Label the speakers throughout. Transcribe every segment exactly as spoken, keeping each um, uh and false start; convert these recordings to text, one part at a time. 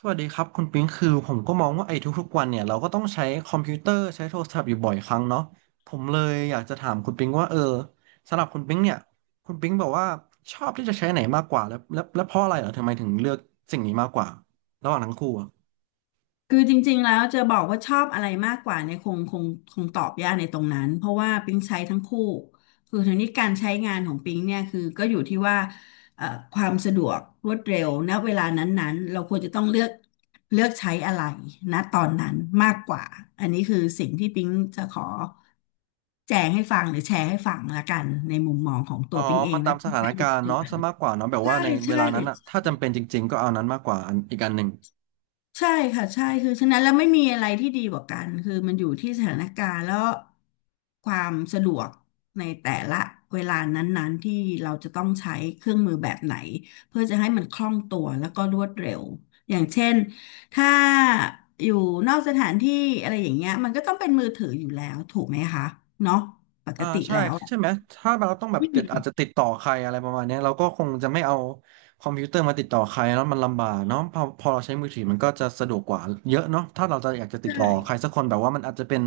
Speaker 1: สวัสดีครับคุณปิ๊งคือผมก็มองว่าไอ้ทุกๆวันเนี่ยเราก็ต้องใช้คอมพิวเตอร์ใช้โทรศัพท์อยู่บ่อยครั้งเนาะผมเลยอยากจะถามคุณปิ๊งว่าเออสำหรับคุณปิ๊งเนี่ยคุณปิ๊งบอกว่าชอบที่จะใช้ไหนมากกว่าแล้วแล้วแล้วเพราะอะไรเหรอทำไมถึงเลือกสิ่งนี้มากกว่าระหว่างทั้งคู่อะ
Speaker 2: คือจริงๆแล้วจะบอกว่าชอบอะไรมากกว่าเนี่ยคงคงคงตอบยากในตรงนั้นเพราะว่าปิ๊งใช้ทั้งคู่คือทีนี้การใช้งานของปิ๊งเนี่ยคือก็อยู่ที่ว่าเอ่อความสะดวกรวดเร็วณเวลานั้นๆเราควรจะต้องเลือกเลือกใช้อะไรณตอนนั้นมากกว่าอันนี้คือสิ่งที่ปิ๊งจะขอแจงให้ฟังหรือแชร์ให้ฟังละกันในมุมมองของตั
Speaker 1: อ๋อ
Speaker 2: วปิ๊งเอ
Speaker 1: มั
Speaker 2: ง
Speaker 1: น
Speaker 2: และ
Speaker 1: ตามส
Speaker 2: ที่
Speaker 1: ถาน
Speaker 2: ใช้อยู่
Speaker 1: กา
Speaker 2: ปั
Speaker 1: ร
Speaker 2: จ
Speaker 1: ณ์
Speaker 2: จุ
Speaker 1: เนาะ
Speaker 2: บัน
Speaker 1: ซะมากกว่าเนาะแบบ
Speaker 2: ใช่
Speaker 1: ว่าในเว
Speaker 2: ใช่
Speaker 1: ลานั้นอะถ้าจำเป็นจริงๆก็เอานั้นมากกว่าอันอีกอันหนึ่ง
Speaker 2: ใช่ค่ะใช่คือฉะนั้นแล้วไม่มีอะไรที่ดีกว่ากันคือมันอยู่ที่สถานการณ์แล้วความสะดวกในแต่ละเวลานั้นๆที่เราจะต้องใช้เครื่องมือแบบไหนเพื่อจะให้มันคล่องตัวแล้วก็รวดเร็วอย่างเช่นถ้าอยู่นอกสถานที่อะไรอย่างเงี้ยมันก็ต้องเป็นมือถืออยู่แล้วถูกไหมคะเนาะปก
Speaker 1: อ่า
Speaker 2: ติ
Speaker 1: ใช่
Speaker 2: แล้วอะ
Speaker 1: ใช่ไหมถ้าเราต้องแบบ
Speaker 2: อื
Speaker 1: ติดอาจ
Speaker 2: ม
Speaker 1: จะติดต่อใครอะไรประมาณเนี้ยเราก็คงจะไม่เอาคอมพิวเตอร์มาติดต่อใครแล้วมันลำบากเนาะพอพอเราใช้มือถือมันก็จะสะดวกกว่าเยอะเนาะถ้าเราจะอยากจะติด
Speaker 2: ใช่
Speaker 1: ต่อใครสักคนแบบว่ามันอาจจะเป็น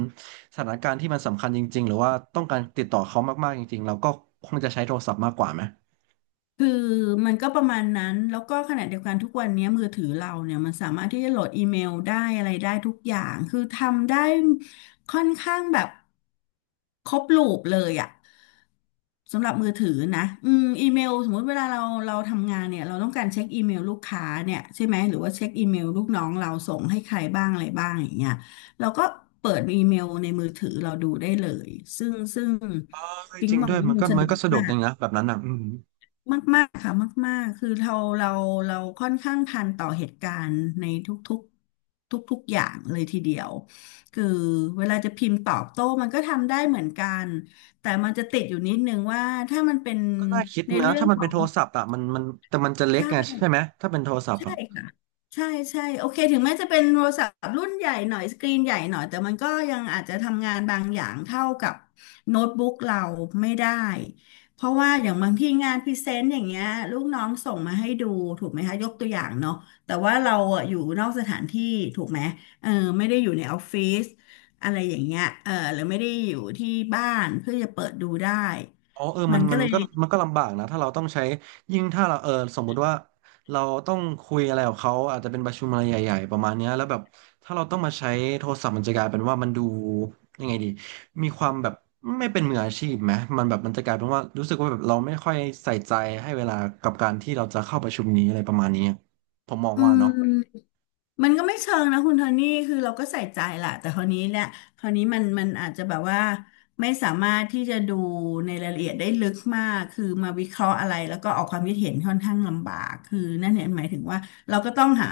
Speaker 1: สถานการณ์ที่มันสำคัญจริงๆหรือว่าต้องการติดต่อเขามากๆจริงๆเราก็คงจะใช้โทรศัพท์มากกว่าไหม
Speaker 2: คือมันก็ประมาณนั้นแล้วก็ขณะเดียวกันทุกวันนี้มือถือเราเนี่ยมันสามารถที่จะโหลดอีเมลได้อะไรได้ทุกอย่างคือทำได้ค่อนข้างแบบครบลูปเลยอะสำหรับมือถือนะอืมอีเมลสมมุติเวลาเราเราทำงานเนี่ยเราต้องการเช็คอีเมลลูกค้าเนี่ยใช่ไหมหรือว่าเช็คอีเมลลูกน้องเราส่งให้ใครบ้างอะไรบ้างอย่างเงี้ยเราก็เปิดอีเมลในมือถือเราดูได้เลยซึ่งซึ่ง
Speaker 1: เออ
Speaker 2: ปิ๊
Speaker 1: จ
Speaker 2: ง
Speaker 1: ริง
Speaker 2: มอ
Speaker 1: ด้
Speaker 2: ง
Speaker 1: วย
Speaker 2: ว่า
Speaker 1: มัน
Speaker 2: มัน
Speaker 1: ก็
Speaker 2: สะ
Speaker 1: มั
Speaker 2: ด
Speaker 1: นก็
Speaker 2: วก
Speaker 1: สะดวก
Speaker 2: มา
Speaker 1: จ
Speaker 2: ก
Speaker 1: ริงนะแบบนั้นอ่ะอืม
Speaker 2: มากๆค่ะมากๆคือเราเราเราค่อนข้างทันต่อเหตุการณ์ในทุกๆทุกๆอย่างเลยทีเดียวคือเวลาจะพิมพ์ตอบโต้มันก็ทำได้เหมือนกันแต่มันจะติดอยู่นิดนึงว่าถ้ามันเป็น
Speaker 1: ก็น่าคิด
Speaker 2: ใน
Speaker 1: นะ
Speaker 2: เรื่อง
Speaker 1: ถ้ามั
Speaker 2: ข
Speaker 1: น
Speaker 2: อ
Speaker 1: เป็น
Speaker 2: ง
Speaker 1: โทรศัพท์อ่ะมันมันแต่มันจะเล็ก
Speaker 2: ใช่
Speaker 1: ไงใช่ไหมถ้าเป็นโทรศัพท์
Speaker 2: ใช่
Speaker 1: อ่ะ
Speaker 2: ค่ะใช่ใช่โอเคถึงแม้จะเป็นโทรศัพท์รุ่นใหญ่หน่อยสกรีนใหญ่หน่อยแต่มันก็ยังอาจจะทำงานบางอย่างเท่ากับโน้ตบุ๊กเราไม่ได้เพราะว่าอย่างบางที่งานพรีเซนต์อย่างเงี้ยลูกน้องส่งมาให้ดูถูกไหมคะยกตัวอย่างเนาะแต่ว่าเราอะอยู่นอกสถานที่ถูกไหมเออไม่ได้อยู่ในออฟฟิศอะไรอย่างเงี้ยเออหรือไม่ได้อยู่ที่บ้านเพื่อจะเปิดดูได้
Speaker 1: อ๋อเออมั
Speaker 2: มั
Speaker 1: น
Speaker 2: นก็
Speaker 1: มัน
Speaker 2: เลย
Speaker 1: ก็มันก็ลำบากนะถ้าเราต้องใช้ยิ่งถ้าเราเออสมมุติว่าเราต้องคุยอะไรกับเขาอาจจะเป็นประชุมอะไรใหญ่ๆประมาณเนี้ยแล้วแบบถ้าเราต้องมาใช้โทรศัพท์มันจะกลายเป็นว่ามันดูยังไงดีมีความแบบไม่เป็นมืออาชีพไหมมันแบบมันจะกลายเป็นว่ารู้สึกว่าแบบเราไม่ค่อยใส่ใจให้เวลากับการที่เราจะเข้าประชุมนี้อะไรประมาณนี้ผมมอง
Speaker 2: อื
Speaker 1: ว่า
Speaker 2: ม
Speaker 1: เนาะ
Speaker 2: มันก็ไม่เชิงนะคุณโทนี่คือเราก็ใส่ใจแหละ แต่คราวนี้เนี่ยคราวนี้มันมันอาจจะแบบว่าไม่สามารถที่จะดูในรายละเอียดได้ลึกมาก คือมาวิเคราะห์อะไรแล้วก็ออกความคิดเห็นค่อนข้างลำบาก คือนั่นเนี่ยหมายถึงว่าเราก็ต้องหา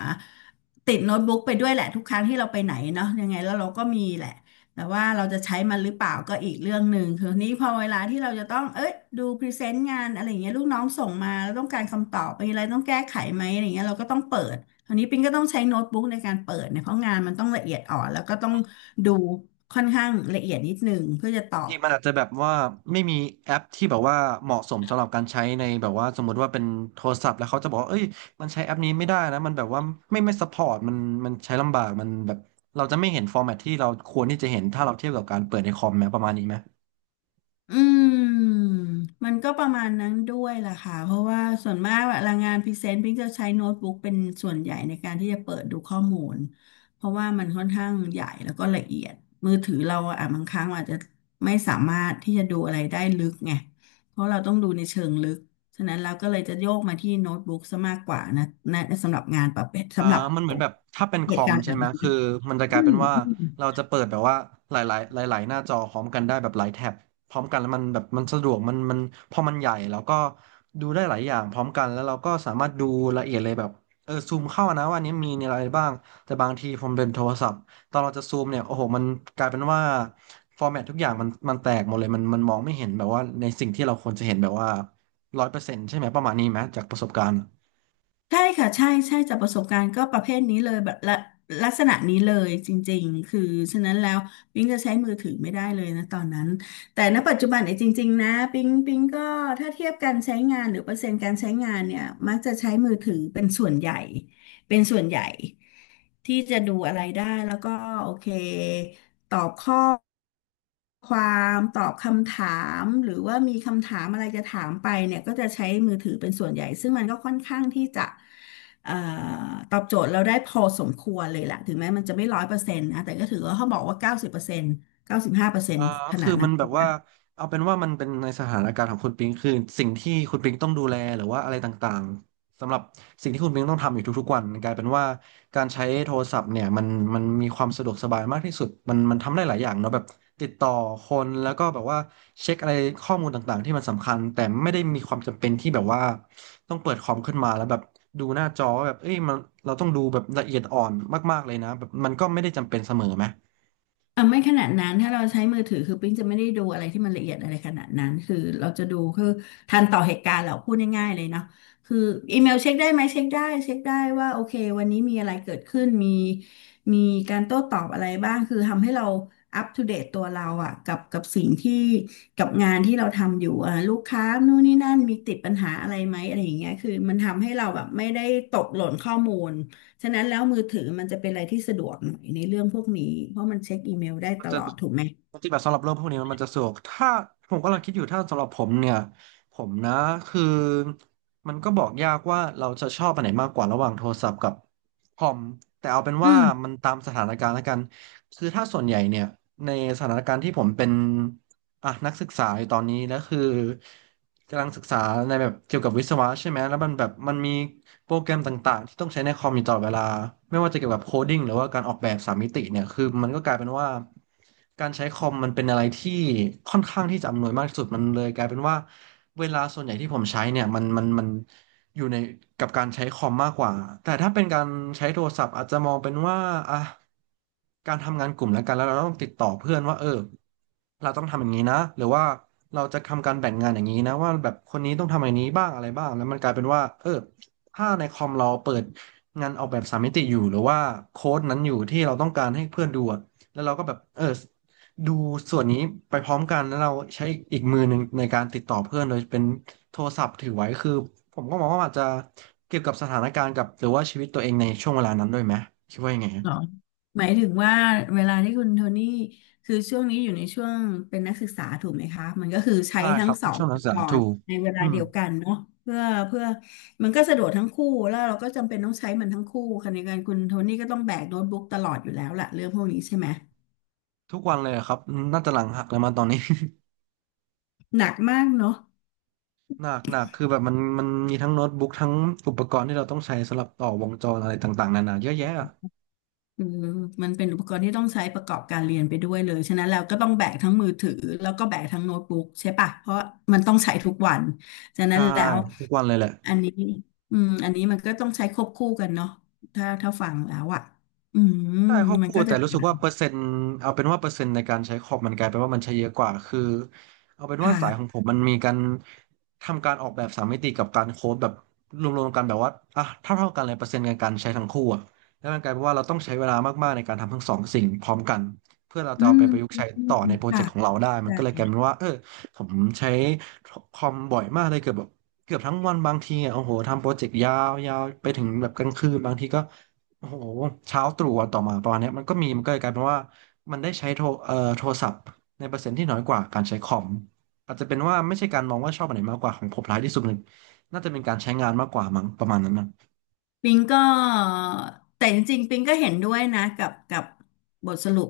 Speaker 2: ติดโน้ตบุ๊กไปด้วยแหละทุกครั้งที่เราไปไหนเนาะยังไงแล้วเราก็มีแหละ แต่ว่าเราจะใช้มันหรือเปล่าก็อีกเรื่องหนึ่งคือนี้พอเวลาที่เราจะต้องเอ้ยดูพรีเซนต์งานอะไรอย่างเงี้ยลูกน้องส่งมาแล้วต้องการคำตอบมีอะไรต้องแก้ไขไหมอะไรอย่างเงี้ยเราก็ต้องเปิด อันนี้ปิงก็ต้องใช้โน้ตบุ๊กในการเปิดเนี่ยเพราะงานมันต้องละเอียดอ่อนแล้วก็ต้องดูค่อนข้างละเอียดนิดนึงเพื่อจะตอ
Speaker 1: ที
Speaker 2: บ
Speaker 1: มมันอาจจะแบบว่าไม่มีแอปที่แบบว่าเหมาะสมสำหรับการใช้ในแบบว่าสมมุติว่าเป็นโทรศัพท์แล้วเขาจะบอกว่าเอ้ยมันใช้แอปนี้ไม่ได้นะมันแบบว่าไม่ไม่ซัพพอร์ตมันมันใช้ลำบากมันแบบเราจะไม่เห็นฟอร์แมตที่เราควรที่จะเห็นถ้าเราเทียบกับการเปิดในคอมไหมประมาณนี้ไหม
Speaker 2: อืมมันก็ประมาณนั้นด้วยล่ะค่ะเพราะว่าส่วนมากเวลางานพรีเซนต์พิงจะใช้โน้ตบุ๊กเป็นส่วนใหญ่ในการที่จะเปิดดูข้อมูลเพราะว่ามันค่อนข้างใหญ่แล้วก็ละเอียดมือถือเราอะบางครั้งอาจจะไม่สามารถที่จะดูอะไรได้ลึกไงเพราะเราต้องดูในเชิงลึกฉะนั้นเราก็เลยจะโยกมาที่โน้ตบุ๊กซะมากกว่านะนะสำหรับงานประเภท
Speaker 1: อ่า
Speaker 2: สำหรับ
Speaker 1: มันเหมือนแบบถ้าเป็นค
Speaker 2: เห
Speaker 1: อ
Speaker 2: ตุ
Speaker 1: ม
Speaker 2: การณ์แบ
Speaker 1: ใช่
Speaker 2: บ
Speaker 1: ไหม
Speaker 2: นี้
Speaker 1: คือมันจะก
Speaker 2: อื
Speaker 1: ลายเป็
Speaker 2: ม
Speaker 1: นว่าเราจะเปิดแบบว่าหลายๆหลายๆหน้าจอพร้อมกันได้แบบหลายแท็บพร้อมกันแล้วมันแบบมันสะดวกมันมันพอมันใหญ่แล้วก็ดูได้หลายอย่างพร้อมกันแล้วเราก็สามารถดูละเอียดเลยแบบเออซูมเข้านะว่าอันนี้มีอะไรบ้างแต่บางทีผมเป็นโทรศัพท์ตอนเราจะซูมเนี่ยโอ้โหมันกลายเป็นว่าฟอร์แมตทุกอย่างมันมันแตกหมดเลยมันมันมองไม่เห็นแบบว่าในสิ่งที่เราควรจะเห็นแบบว่าร้อยเปอร์เซ็นต์ใช่ไหมประมาณนี้ไหมจากประสบการณ์
Speaker 2: ใช่ค่ะใช่ใช่จากประสบการณ์ก็ประเภทนี้เลยแบบละลักษณะนี้เลยจริงๆคือฉะนั้นแล้วปิ๊งจะใช้มือถือไม่ได้เลยนะตอนนั้นแต่ณปัจจุบันเนี่ยจริงๆนะปิ๊งปิ๊งก็ถ้าเทียบการใช้งานหรือเปอร์เซ็นต์การใช้งานเนี่ยมักจะใช้มือถือเป็นส่วนใหญ่ เป็นส่วนใหญ่ที่จะดูอะไรได้แล้วก็โอเคตอบข้อความตอบคำถามหรือว่ามีคำถามอะไรจะถามไปเนี่ยก็จะใช้มือถือเป็นส่วนใหญ่ซึ่งมันก็ค่อนข้างที่จะเอ่อตอบโจทย์เราได้พอสมควรเลยแหละถึงแม้มันจะไม่ร้อยเปอร์เซ็นต์นะแต่ก็ถือว่าเขาบอกว่าเก้าสิบเปอร์เซ็นต์เก้าสิบห้าเปอร์เซ็น
Speaker 1: อ่า
Speaker 2: ต์ขนา
Speaker 1: คือ
Speaker 2: ด
Speaker 1: มั
Speaker 2: นั้
Speaker 1: น
Speaker 2: นเล
Speaker 1: แบบ
Speaker 2: ย
Speaker 1: ว่า
Speaker 2: นะ
Speaker 1: เอาเป็นว่ามันเป็นในสถานการณ์ของคุณปิงคือสิ่งที่คุณปิงต้องดูแลหรือว่าอะไรต่างๆสำหรับสิ่งที่คุณปิงต้องทำอยู่ทุกๆวันกลายเป็นว่าการใช้โทรศัพท์เนี่ยมันมันมีความสะดวกสบายมากที่สุดมันมันทำได้หลายอย่างเนาะแบบติดต่อคนแล้วก็แบบว่าเช็คอะไรข้อมูลต่างๆที่มันสำคัญแต่ไม่ได้มีความจำเป็นที่แบบว่าต้องเปิดคอมขึ้นมาแล้วแบบดูหน้าจอว่าแบบเอ้ยมันเราต้องดูแบบละเอียดอ่อนมากๆเลยนะแบบมันก็ไม่ได้จำเป็นเสมอไหม
Speaker 2: อ่ะไม่ขนาดนั้นถ้าเราใช้มือถือคือปิ๊งจะไม่ได้ดูอะไรที่มันละเอียดอะไรขนาดนั้นคือเราจะดูคือทันต่อเหตุการณ์เราพูดง่ายๆเลยเนาะคืออีเมลเช็คได้ไหมเช็คได้เช็คได้ว่าโอเควันนี้มีอะไรเกิดขึ้นมีมีการโต้ตอบอะไรบ้างคือทำให้เราอัปทูเดตตัวเราอ่ะกับกับสิ่งที่กับงานที่เราทำอยู่อ่ะลูกค้านู่นนี่นั่นมีติดปัญหาอะไรไหมอะไรอย่างเงี้ยคือมันทำให้เราแบบไม่ได้ตกหล่นข้อมูล ฉะนั้นแล้วมือถือมันจะเป็นอะไรที่สะดวกหน่อยในเรื่องพวกนี้เพราะมันเช็คอีเมลได้
Speaker 1: มั
Speaker 2: ต
Speaker 1: นจะ
Speaker 2: ลอดถูกไหม
Speaker 1: ปฏิบัติสำหรับเรื่องพวกนี้มันจะสะดวกถ้าผมกำลังคิดอยู่ถ้าสำหรับผมเนี่ยผมนะคือมันก็บอกยากว่าเราจะชอบอันไหนมากกว่าระหว่างโทรศัพท์กับคอมแต่เอาเป็น
Speaker 2: อื
Speaker 1: ว่า
Speaker 2: ม
Speaker 1: มันตามสถานการณ์แล้วกันคือถ้าส่วนใหญ่เนี่ยในสถานการณ์ที่ผมเป็น อ่ะนักศึกษาอยู่ตอนนี้แล้วคือกำลังศึกษาในแบบเกี่ยวกับวิศวะใช่ไหมแล้วมันแบบมันมีโปรแกรมต่างๆที่ต้องใช้ในคอมอยู่ตลอดเวลาไม่ว่าจะเกี่ยวกับโคดิ้งหรือว่าการออกแบบสามมิติเนี่ยคือมันก็กลายเป็นว่าการใช้คอมมันเป็นอะไรที่ค่อนข้างที่จะอำนวยมากที่สุดมันเลยกลายเป็นว่าเวลาส่วนใหญ่ที่ผมใช้เนี่ยมันมันมัน อยู่ในกับการใช้คอมมากกว่าแต่ถ้าเป็นการใช้โทรศัพท์อาจจะมองเป็นว่าอ่ะการทำงานกลุ่มแล้วกันแล้วเราต้องติดต่อเพื่อนว่าเออเราต้องทำอย่างนี้นะหรือว่าเราจะทำการแบ่งงานอย่างนี้นะว่าแบบคนนี้ต้องทำอย่างนี้บ้างอะไรบ้างแล้วมันกลายเป็นว่าเออถ้าในคอมเราเปิดงานออกแบบสามมิติอยู่หรือว่าโค้ดนั้นอยู่ที่เราต้องการให้เพื่อนดูอะแล้วเราก็แบบเออ ดูส่วนนี้ไปพร้อมกันแล้วเราใช้อีกมือหนึ่งในการติดต่อเพื่อนโดยเป็นโทรศัพท์ถือไว้คือผมก็มองว่าอาจจะเกี่ยวกับสถานการณ์กับหรือว่าชีวิตตัวเองในช่วงเวลานั้นด้วยไหมคิดว่ายังไงฮะ
Speaker 2: เหรอหมายถึงว่าเวลาที่คุณโทนี่คือช่วงนี้อยู่ในช่วงเป็นนักศึกษาถูกไหมคะมันก็คือใช้
Speaker 1: ใช่ค
Speaker 2: ทั้ง
Speaker 1: รับ
Speaker 2: สอง
Speaker 1: ช่วงนัก
Speaker 2: อุ
Speaker 1: ศึก
Speaker 2: ป
Speaker 1: ษา
Speaker 2: ก
Speaker 1: ถู
Speaker 2: รณ์
Speaker 1: ก
Speaker 2: ในเวลา
Speaker 1: อืม
Speaker 2: เดียวกันเนาะเพื่อเพื่อมันก็สะดวกทั้งคู่แล้วเราก็จำเป็นต้องใช้มันทั้งคู่ขณะเดียวกันคุณโทนี่ก็ต้องแบกโน้ตบุ๊กตลอดอยู่แล้วล่ะเรื่องพวกนี้ใช่ไหม
Speaker 1: ทุกวันเลยอะครับน่าจะหลังหักแล้วมาตอนนี้
Speaker 2: หนักมากเนาะ
Speaker 1: หนักหนักคือแบบมันมันมีทั้งโน้ตบุ๊กทั้งอุปกรณ์ที่เราต้องใช้สำหรับต่อวงจรอะไรต่างๆนานาเยอะแยะอะ
Speaker 2: คือมันเป็นอุปกรณ์ที่ต้องใช้ประกอบการเรียนไปด้วยเลยฉะนั้นแล้วก็ต้องแบกทั้งมือถือแล้วก็แบกทั้งโน้ตบุ๊กใช่ปะเพราะมันต้องใช้ทุกวันฉะนั้น
Speaker 1: ใช่
Speaker 2: แล้ว
Speaker 1: ทุกวันเลยแหละ
Speaker 2: อันนี้อืมอันนี้มันก็ต้องใช้ควบคู่กันเนาะถ้าถ้าฟังแล้วอ่ะอืม
Speaker 1: ใช่ควบ
Speaker 2: มัน
Speaker 1: คู่
Speaker 2: ก็
Speaker 1: แต่
Speaker 2: จะ
Speaker 1: รู้สึกว่าเปอร์เซ็นต์เอาเป็นว่าเปอร์เซ็นต์ในการใช้คอมมันกลายเป็นว่ามันใช้เยอะกว่าคือเอาเป็นว่า
Speaker 2: ค่ะ
Speaker 1: สายของผมมันมีการทำการออกแบบสามมิติกับการโค้ดแบบรวมๆกันแบบว่าอ่ะเท่าเท่ากันเลยเปอร์เซ็นต์ในการใช้ทั้งคู่อะแล้วมันกลายเป็นว่าเราต้องใช้เวลามากๆในการทำทั้งสองสิ่งพร้อมกันเพื่อเราจะ
Speaker 2: อื
Speaker 1: เอาไปประยุกต์
Speaker 2: ม
Speaker 1: ใช้ต่อในโปรเจก
Speaker 2: ค่ะ
Speaker 1: ต์ของเราได้มัน
Speaker 2: ได้
Speaker 1: ก็เลยกลายเป็นว่าเออผมใช้คอมบ่อยมากเลยเกือบแบบเกือบทั้งวันบางทีอะโอ้โหทำโปรเจกต์ยาวๆไปถึงแบบกลางคืนบางทีก็ โอ้โหเช้าตรู่วันต่อมาประมาณเนี้ยมันก็มีมันก็เลยกลายเป็นว่ามันได้ใช้โทรเอ่อโทรศัพท์ในเปอร์เซ็นต์ที่น้อยกว่าการใช้คอมอาจจะเป็นว่าไม่ใช่การมองว่าชอบอันไหนมากกว่าของผมร้ายที่สุดเลยน่าจะเป็นการใช้งานมากกว่ามั้งประมาณนั้นนะ
Speaker 2: ปิงก็แต่จริงๆปิงก็เห็นด้วยนะกับกับบทสรุป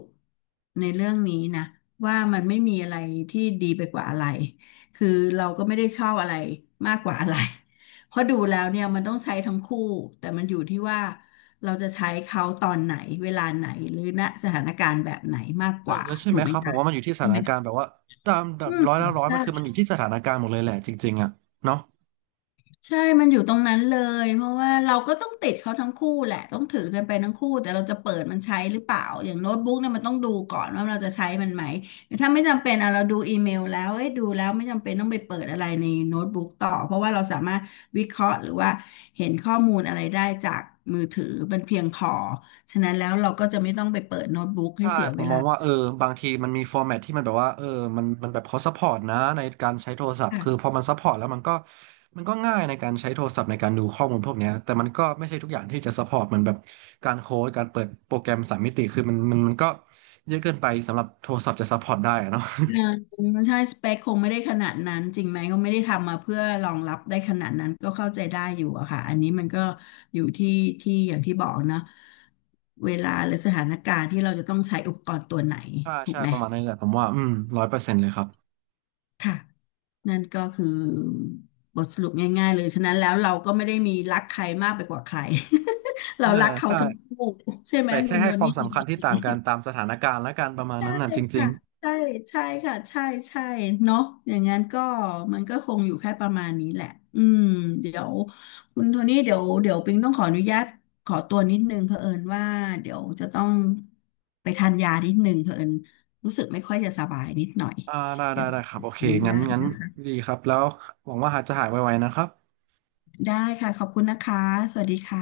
Speaker 2: ในเรื่องนี้นะว่ามันไม่มีอะไรที่ดีไปกว่าอะไรคือเราก็ไม่ได้ชอบอะไรมากกว่าอะไร เพราะดูแล้วเนี่ยมันต้องใช้ทั้งคู่แต่มันอยู่ที่ว่าเราจะใช้เขาตอนไหนเวลาไหนหรือณสถานการณ์แบบไหนมาก
Speaker 1: เอ
Speaker 2: ก
Speaker 1: อ
Speaker 2: ว่า
Speaker 1: ใช่
Speaker 2: ถู
Speaker 1: ไหม
Speaker 2: กไห
Speaker 1: ค
Speaker 2: ม
Speaker 1: รับผม
Speaker 2: คะ
Speaker 1: ว่ามันอยู่ที่ส
Speaker 2: ใช่
Speaker 1: ถา
Speaker 2: ไหม
Speaker 1: นการณ์แบบว่าตามแบบ
Speaker 2: อืม
Speaker 1: ร้อยละร้อยมั
Speaker 2: ใช่
Speaker 1: นคือมันอยู่ที่สถานการณ์หมดเลยแหละจริงๆอ่ะเนาะ
Speaker 2: ใช่ มันอยู่ตรงนั้นเลยเพราะว่าเราก็ต้องติดเขาทั้งคู่แหละ ต้องถือกันไปทั้งคู่แต่เราจะเปิดมันใช้หรือเปล่า อย่างโน้ตบุ๊กเนี่ยมันต้องดูก่อนว่าเราจะใช้มันไหมถ้าไม่จำเป็นอะเราดูอีเมลแล้วเอ้ยดูแล้วไม่จำเป็นต้องไปเปิดอะไรในโน้ตบุ๊กต่อ เพราะว่าเราสามารถวิเคราะห์หรือว่าเห็นข้อมูลอะไรได้จากมือถือเป็นเพียงพอฉะนั้นแล้วเราก็จะไม่ต้องไปเปิดโน้ตบุ๊กให้
Speaker 1: ใช่
Speaker 2: เสีย
Speaker 1: ผ
Speaker 2: เว
Speaker 1: มม
Speaker 2: ลา
Speaker 1: องว่าเออบางทีมันมีฟอร์แมตที่มันแบบว่าเออมันมันแบบเขาซัพพอร์ตนะในการใช้โทรศัพท์คือพอมันซัพพอร์ตแล้วมันก็มันก็ง่ายในการใช้โทรศัพท์ในการดูข้อมูลพวกเนี้ยแต่มันก็ไม่ใช่ทุกอย่างที่จะซัพพอร์ตเหมือนแบบการโค้ดการเปิดโปรแกรมสามมิติคือมันมันมันก็เยอะเกินไปสำหรับโทรศัพท์จะซัพพอร์ตได้อะเนาะ
Speaker 2: เออ ใช่สเปคคงไม่ได้ขนาดนั้นจริงไหมก็ไม่ได้ทำมาเพื่อรองรับได้ขนาดนั้นก็เข้าใจได้อยู่อะค่ะอันนี้มันก็อยู่ที่ที่อย่างที่บอกเนอะเวลาหรือสถานการณ์ที่เราจะต้องใช้อุปกรณ์ตัวไหน
Speaker 1: ใช่
Speaker 2: ถู
Speaker 1: ใช่
Speaker 2: กไหม
Speaker 1: ประมาณนั้นแหละผมว่าอืมร้อยเปอร์เซ็นต์เลยครับ
Speaker 2: ค่ะนั่นก็คือบทสรุปง่ายๆเลยฉะนั้นแล้วเราก็ไม่ได้มีรักใครมากไปกว่าใคร
Speaker 1: เอ
Speaker 2: เรา
Speaker 1: อ
Speaker 2: รักเขา
Speaker 1: ใช่
Speaker 2: ทั้งคู่ใช่ไหม
Speaker 1: แต่
Speaker 2: คุ
Speaker 1: แค่
Speaker 2: ณโด
Speaker 1: ให้ควา
Speaker 2: นี่
Speaker 1: มสำคัญที่ต่างกัน ตามสถานการณ์และการประมาณ
Speaker 2: ใช่
Speaker 1: นั้นน่ะจริง
Speaker 2: ค่ะใช่ใช่ค่ะใช่ใช่เนาะอย่างนั้นก็มันก็คงอยู่แค่ประมาณนี้แหละอืมเดี๋ยวคุณโทนี่เดี๋ยวเดี๋ยวปิงต้องขออนุญาตขอตัวนิดนึงเผอิญว่าเดี๋ยวจะต้องไปทานยานิดนึงเผอิญรู้สึกไม่ค่อยจะสบายนิดหน่อย
Speaker 1: อ่าได้
Speaker 2: เดี๋
Speaker 1: ได้
Speaker 2: ยวต้อ
Speaker 1: ได้
Speaker 2: ง
Speaker 1: ครั
Speaker 2: ข
Speaker 1: บ
Speaker 2: อ
Speaker 1: โอเค
Speaker 2: อนุ
Speaker 1: งั้
Speaker 2: ญา
Speaker 1: น
Speaker 2: ต
Speaker 1: งั้น
Speaker 2: นะคะ
Speaker 1: ดีครับแล้วหวังว่าหาจะหายไวๆนะครับ
Speaker 2: ได้ค่ะขอบคุณนะคะสวัสดีค่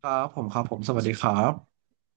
Speaker 1: ครับผมครับผมสวัสดีครับ